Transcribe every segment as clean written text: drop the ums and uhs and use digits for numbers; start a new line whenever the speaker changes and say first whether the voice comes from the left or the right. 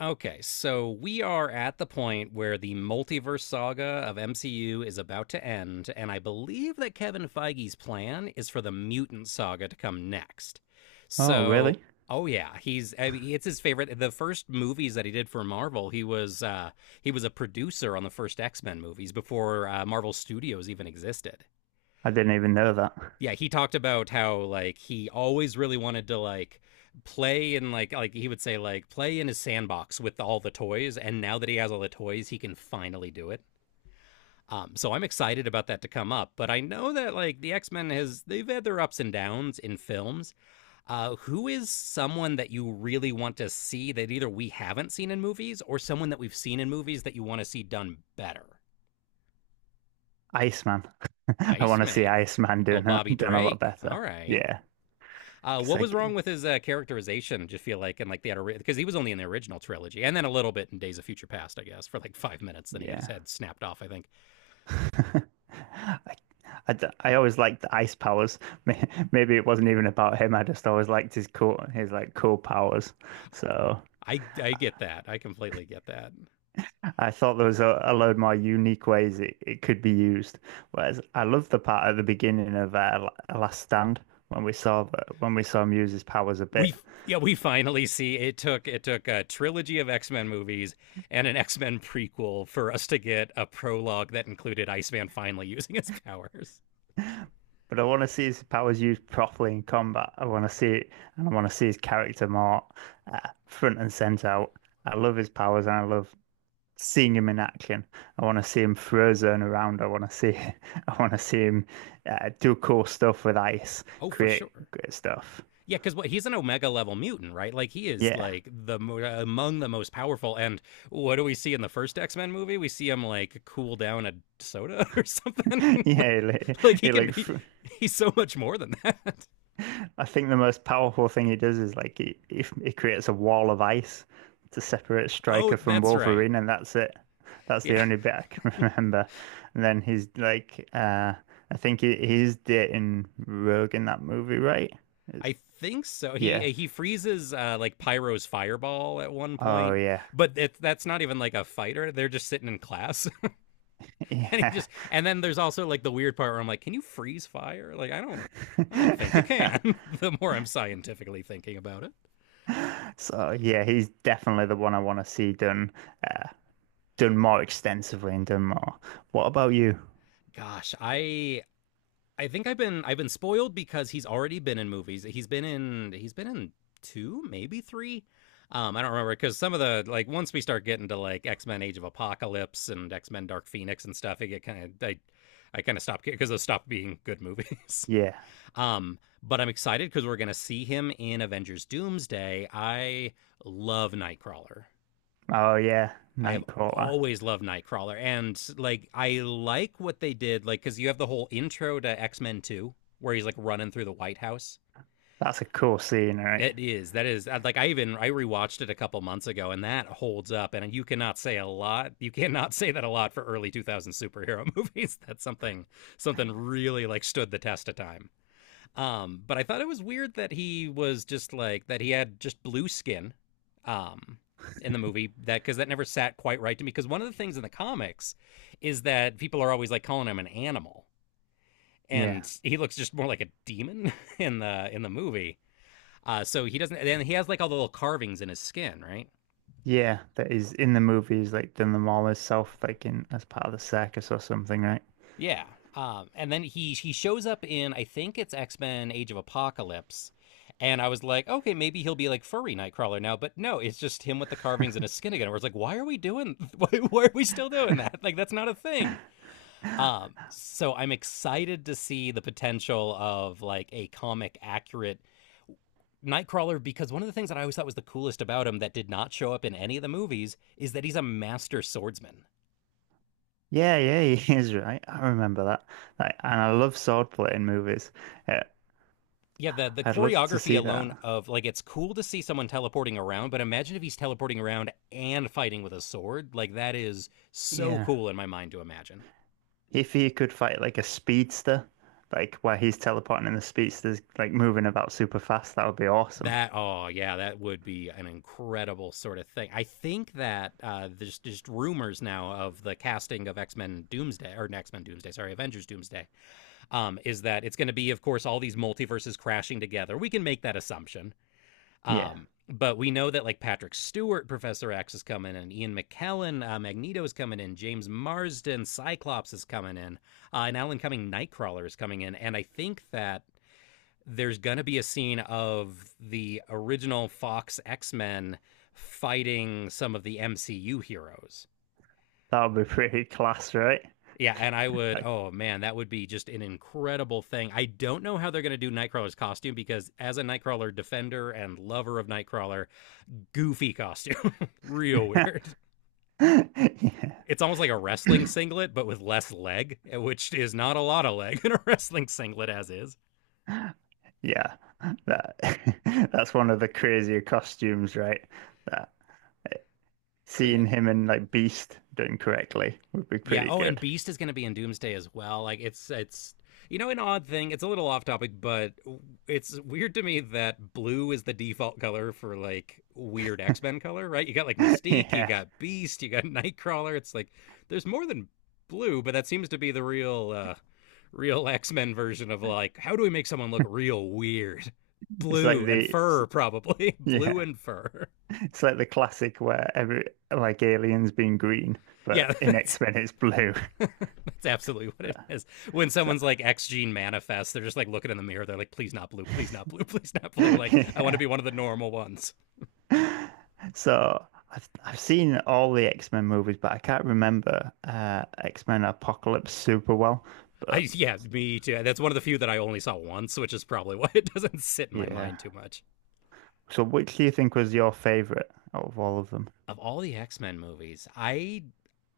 left: Okay, so we are at the point where the multiverse saga of MCU is about to end, and I believe that Kevin Feige's plan is for the mutant saga to come next.
right: Oh,
left: So,
right: really?
left: oh yeah, he's I mean, it's his favorite. The first movies that he did for Marvel, he was a producer on the first X Men movies before Marvel Studios even existed.
right: I didn't even know that.
left: Yeah, he talked about how, like, he always really wanted to, like, play in, like he would say, like, play in his sandbox with all the toys, and now that he has all the toys he can finally do it. So I'm excited about that to come up, but I know that, like, the x-men has they've had their ups and downs in films. Who is someone that you really want to see that either we haven't seen in movies, or someone that we've seen in movies that you want to see done better?
right: Iceman. I want to see
left: Iceman.
right: Iceman
left: Little Bobby
right: doing a lot
left: Drake, all
right: better.
left: right.
right: Yeah, because
left: What was wrong with his characterization? Do you feel like, and, like, the because he was only in the original trilogy, and then a little bit in Days of Future Past, I guess, for like 5 minutes. Then he got his
right: yeah,
left: head snapped off, I think.
right: I, I always liked the ice powers. Maybe it wasn't even about him. I just always liked his like cool powers. So
left: I get that. I completely get that.
right: I thought there was a load more unique ways it could be used. Whereas I love the part at the beginning of Last Stand when we saw when we saw him use his powers a
left: We
right: bit.
left: Yeah, we finally see, it took a trilogy of X Men movies and an X Men prequel for us to get a prologue that included Iceman finally using his powers.
right: But I want to see his powers used properly in combat. I want to see it, and I want to see his character more uh, front and center out. I love his powers, and I love seeing him in action. I want to see him frozen around. I want to see, I want to see him do cool stuff with ice,
left: Oh, for
right: create
left: sure.
right: great stuff.
left: Yeah, because what he's an Omega level mutant, right? Like, he is
right: Yeah,
left: like the among the most powerful. And what do we see in the first X Men movie? We see him like cool down a soda or something.
right: yeah, he, like
left: like he
right: he
left: can,
right: like
left: he,
right: fr-
left: he's so much more than that.
right: I think the most powerful thing he does is like he creates a wall of ice to separate
left: Oh,
right: Stryker from
left: that's right.
right: Wolverine, and that's it. That's the
left: Yeah,
right: only bit I can remember. And then he's like, I think he's dating Rogue in that movie, right? It's,
left: I think so. He
right: yeah.
left: he freezes like Pyro's fireball at one
right: Oh,
left: point,
right: yeah.
left: but that's not even like a fighter. They're just sitting in class. and he
right: Yeah.
left: just and then there's also, like, the weird part where I'm like, can you freeze fire? Like, I don't think you can. The more I'm scientifically thinking about it.
right: So, yeah, he's definitely the one I want to see done, uh, done more extensively and done more. What about you?
left: Gosh, I think I've been spoiled because he's already been in movies. He's been in two, maybe three. I don't remember because some of the like once we start getting to, like, X Men Age of Apocalypse and X Men Dark Phoenix and stuff, it get kind of I kind of stopped because those stopped being good movies.
right: Yeah.
left: But I'm excited because we're gonna see him in Avengers Doomsday. I love Nightcrawler.
right: Oh, yeah.
left: I have
right: Nightcrawler.
left: always loved Nightcrawler, and, like, I like what they did, like, because you have the whole intro to X Men Two where he's, like, running through the White House.
right: That's a cool scene, right?
left: It is That is, like, I even I rewatched it a couple months ago, and that holds up. And you cannot say a lot. You cannot say that a lot for early 2000s superhero movies. That's something really, like, stood the test of time. But I thought it was weird that he was just, like, that he had just blue skin um in the movie, that cuz that never sat quite right to me, because one of the things in the comics is that people are always, like, calling him an animal,
right: Yeah.
left: and he looks just more like a demon in the movie. So he doesn't, and he has, like, all the little carvings in his skin, right?
right: Yeah, that is in the movies, like doing the mall self, like in as part of the circus or something, right?
left: Yeah. And then he shows up in, I think, it's X Men Age of Apocalypse, and I was like, okay, maybe he'll be like furry Nightcrawler now, but no, it's just him with the carvings and his skin again. Where it's like, why are we doing? Why are we still doing that? Like, that's not a thing. So I'm excited to see the potential of, like, a comic accurate Nightcrawler because one of the things that I always thought was the coolest about him that did not show up in any of the movies is that he's a master swordsman.
right: Yeah, yeah, he is right. I remember that. Like, and I love swordplay in movies. Uh,
left: Yeah, the
right: I'd love to
left: choreography
right: see
left: alone
right: that.
left: of, like, it's cool to see someone teleporting around, but imagine if he's teleporting around and fighting with a sword. Like, that is so
right: Yeah.
left: cool in my mind to imagine.
right: If he could fight like a speedster, like where he's teleporting and the speedster's like moving about super fast, that would be awesome.
left: That Oh yeah, that would be an incredible sort of thing. I think that there's just rumors now of the casting of X Men Doomsday, or X Men Doomsday, sorry, Avengers Doomsday. Is that it's going to be, of course, all these multiverses crashing together. We can make that assumption.
right: Yeah.
left: But we know that, like, Patrick Stewart, Professor X, is coming in, Ian McKellen, Magneto, is coming in, James Marsden, Cyclops, is coming in, and Alan Cumming, Nightcrawler, is coming in, and I think that there's gonna be a scene of the original Fox X Men fighting some of the MCU heroes.
right: That would be
left: Um,
right: pretty class, right?
left: yeah, and I would,
right: Like,
left: oh man, that would be just an incredible thing. I don't know how they're going to do Nightcrawler's costume because, as a Nightcrawler defender and lover of Nightcrawler, goofy costume. Real weird.
right: yeah.
left: It's almost like a wrestling singlet, but with less leg, which is not a lot of leg in a wrestling singlet as is.
right: Yeah, that that's one of the crazier costumes, right? That
left: But yeah.
right: seeing him in like Beast done correctly would be
left: Yeah.
right: pretty
left: Oh, and
right: good.
left: Beast is going to be in Doomsday as well. Like, it's an odd thing. It's a little off topic, but it's weird to me that blue is the default color for, like, weird X Men color, right? You got, like, Mystique, you
right: Yeah,
left: got Beast, you got Nightcrawler. It's like, there's more than blue, but that seems to be the real real X Men version of, like, how do we make someone look real weird?
right: it's like
left: Blue and
right: the it's-
left: fur, probably, blue
right: yeah,
left: and fur.
right: it's like the classic where every like aliens being green,
left: Yeah,
right: but in
left: that's
right: X-Men it's blue.
left: that's absolutely what it is. When
right: So
left: someone's, like, X gene manifests, they're just, like, looking in the mirror. They're like, please not blue, please not blue. Like, I want to
right: yeah,
left: be one of the normal ones.
right: so I've seen all the X-Men movies, but I can't remember X-Men Apocalypse super well.
left: I
right: But
left: Yeah, me too. That's one of the few that I only saw once, which is probably why it doesn't sit in my
right: yeah,
left: mind too much.
right: so which do you think was your favorite out of all of them?
left: Of all the X Men movies, I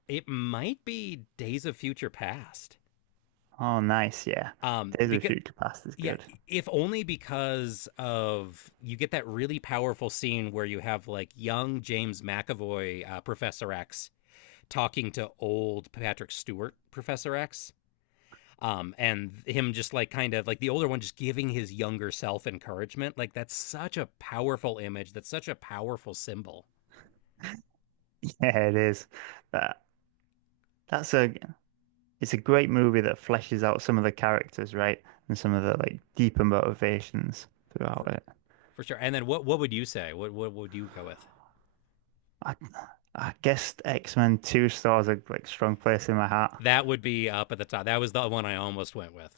left: it might be Days of Future Past.
right: Oh, nice. Yeah. Days of
left: Because,
right: Future Past is
left: yeah,
right: good.
left: if only because of, you get that really powerful scene where you have, like, young James McAvoy, Professor X, talking to old Patrick Stewart, Professor X. And him just, like, kind of, like, the older one just giving his younger self encouragement. Like, that's such a powerful image. That's such a powerful symbol
right: Yeah, it is. That that's a it's a great movie that fleshes out some of the characters, right? And some of the like deeper motivations throughout
left: for
right: it.
left: for sure. And then what would you say? What would you go with?
right: I I guess X-Men 2 stars a like strong place in my heart.
left: That would be up at the top. That was the one I almost went with.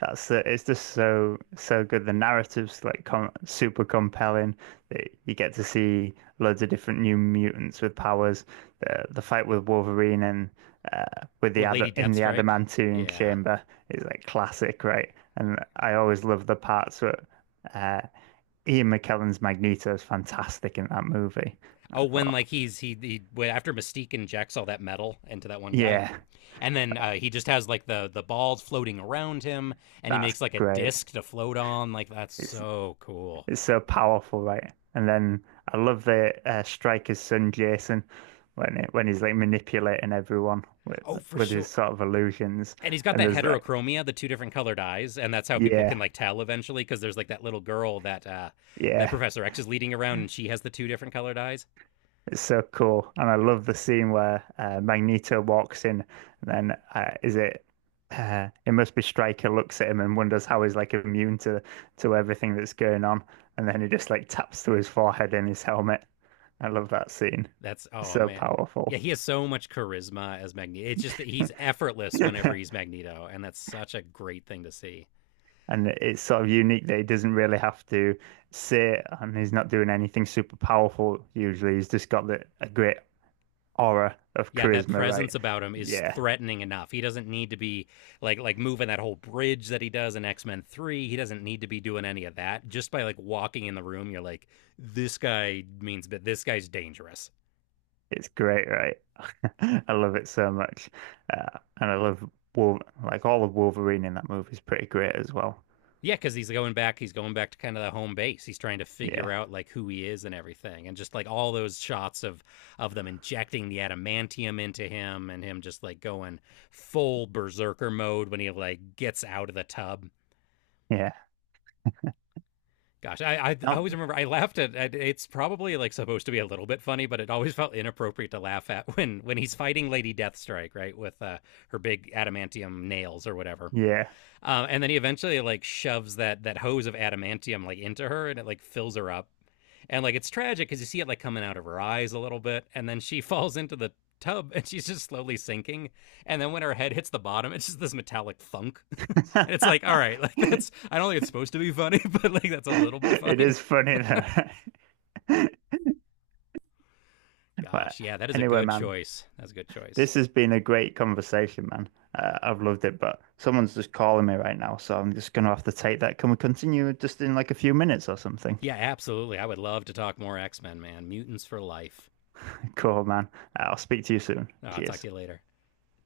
right: That's the, it's just so good. The narrative's like com super compelling. That you get to see loads of different new mutants with powers. The fight with Wolverine and with
left: Oh,
right: the ad
left: Lady
right: in the
left: Deathstrike.
right: adamantium
left: Yeah.
right: chamber is like classic, right? And I always love the parts where uh, Ian McKellen's Magneto is fantastic in that movie.
left: Oh,
right: I
left: when,
right: thought,
left: like, he's he after Mystique injects all that metal into that one guy.
right: yeah,
left: And then he just has, like, the balls floating around him, and he
right: that's
left: makes like a
right: great.
left: disc to float on. Like, that's
right: It's
left: so cool.
right: It's so powerful, right? And then I love the striker's son Jason when he's like manipulating everyone
left: Oh, for
right: with his
left: sure.
right: sort of illusions.
left: And he's got
right: And
left: that
right: there's that,
left: heterochromia, the two different colored eyes, and that's how people can,
right: yeah,
left: like, tell eventually, because there's, like, that little girl that
right: yeah,
left: Professor X is leading around, and she has the two different colored eyes.
right: it's so cool. And I love the scene where Magneto walks in, and then is it? It must be Stryker looks at him and wonders how he's like immune to everything that's going on, and then he just like taps to his forehead in his helmet. I love that scene.
left: That's
right: It's
left: Oh
right: so
left: man, yeah.
right: powerful.
left: He has so much charisma as Magneto. It's just that he's effortless whenever he's Magneto, and that's such a great thing to see.
right: And it's sort of unique that he doesn't really have to sit and he's not doing anything super powerful usually. He's just got a great aura of
left: Yeah, that
right: charisma, right?
left: presence about him is
right: Yeah,
left: threatening enough. He doesn't need to be like moving that whole bridge that he does in X-Men 3. He doesn't need to be doing any of that. Just by, like, walking in the room, you're like, this guy means, but this guy's dangerous.
right: it's great, right? I love it so much. And I love Wolf like all of Wolverine in that movie is pretty great as well.
left: Yeah, cuz he's going back to kind of the home base. He's trying to figure
right: Yeah,
left: out, like, who he is and everything. And just, like, all those shots of them injecting the adamantium into him and him just, like, going full berserker mode when he, like, gets out of the tub.
right: yeah.
left: Gosh, I
right: Not,
left: always remember I laughed at it's probably, like, supposed to be a little bit funny, but it always felt inappropriate to laugh at when he's fighting Lady Deathstrike, right, with her big adamantium nails or whatever.
right: yeah.
left: And then he eventually, like, shoves that hose of adamantium, like, into her, and it like fills her up. And, like, it's tragic because you see it like coming out of her eyes a little bit, and then she falls into the tub, and she's just slowly sinking. And then when her head hits the bottom, it's just this metallic thunk. And it's like, all right, like, that's I don't think it's supposed to be funny, but like, that's a little bit
right: It
left: funny.
right: is funny though. But
left: Gosh, yeah, that is a
right: anyway,
left: good
right: man.
left: choice. That's a good choice.
right: This has been a great conversation, man. I've loved it, but someone's just calling me right now, so I'm just gonna have to take that. Can we continue just in like a few minutes or something?
left: Yeah, absolutely. I would love to talk more X Men, man. Mutants for life.
right: Cool, man. I'll speak to you soon.
left: Oh, I'll talk
right: Cheers.
left: to you later.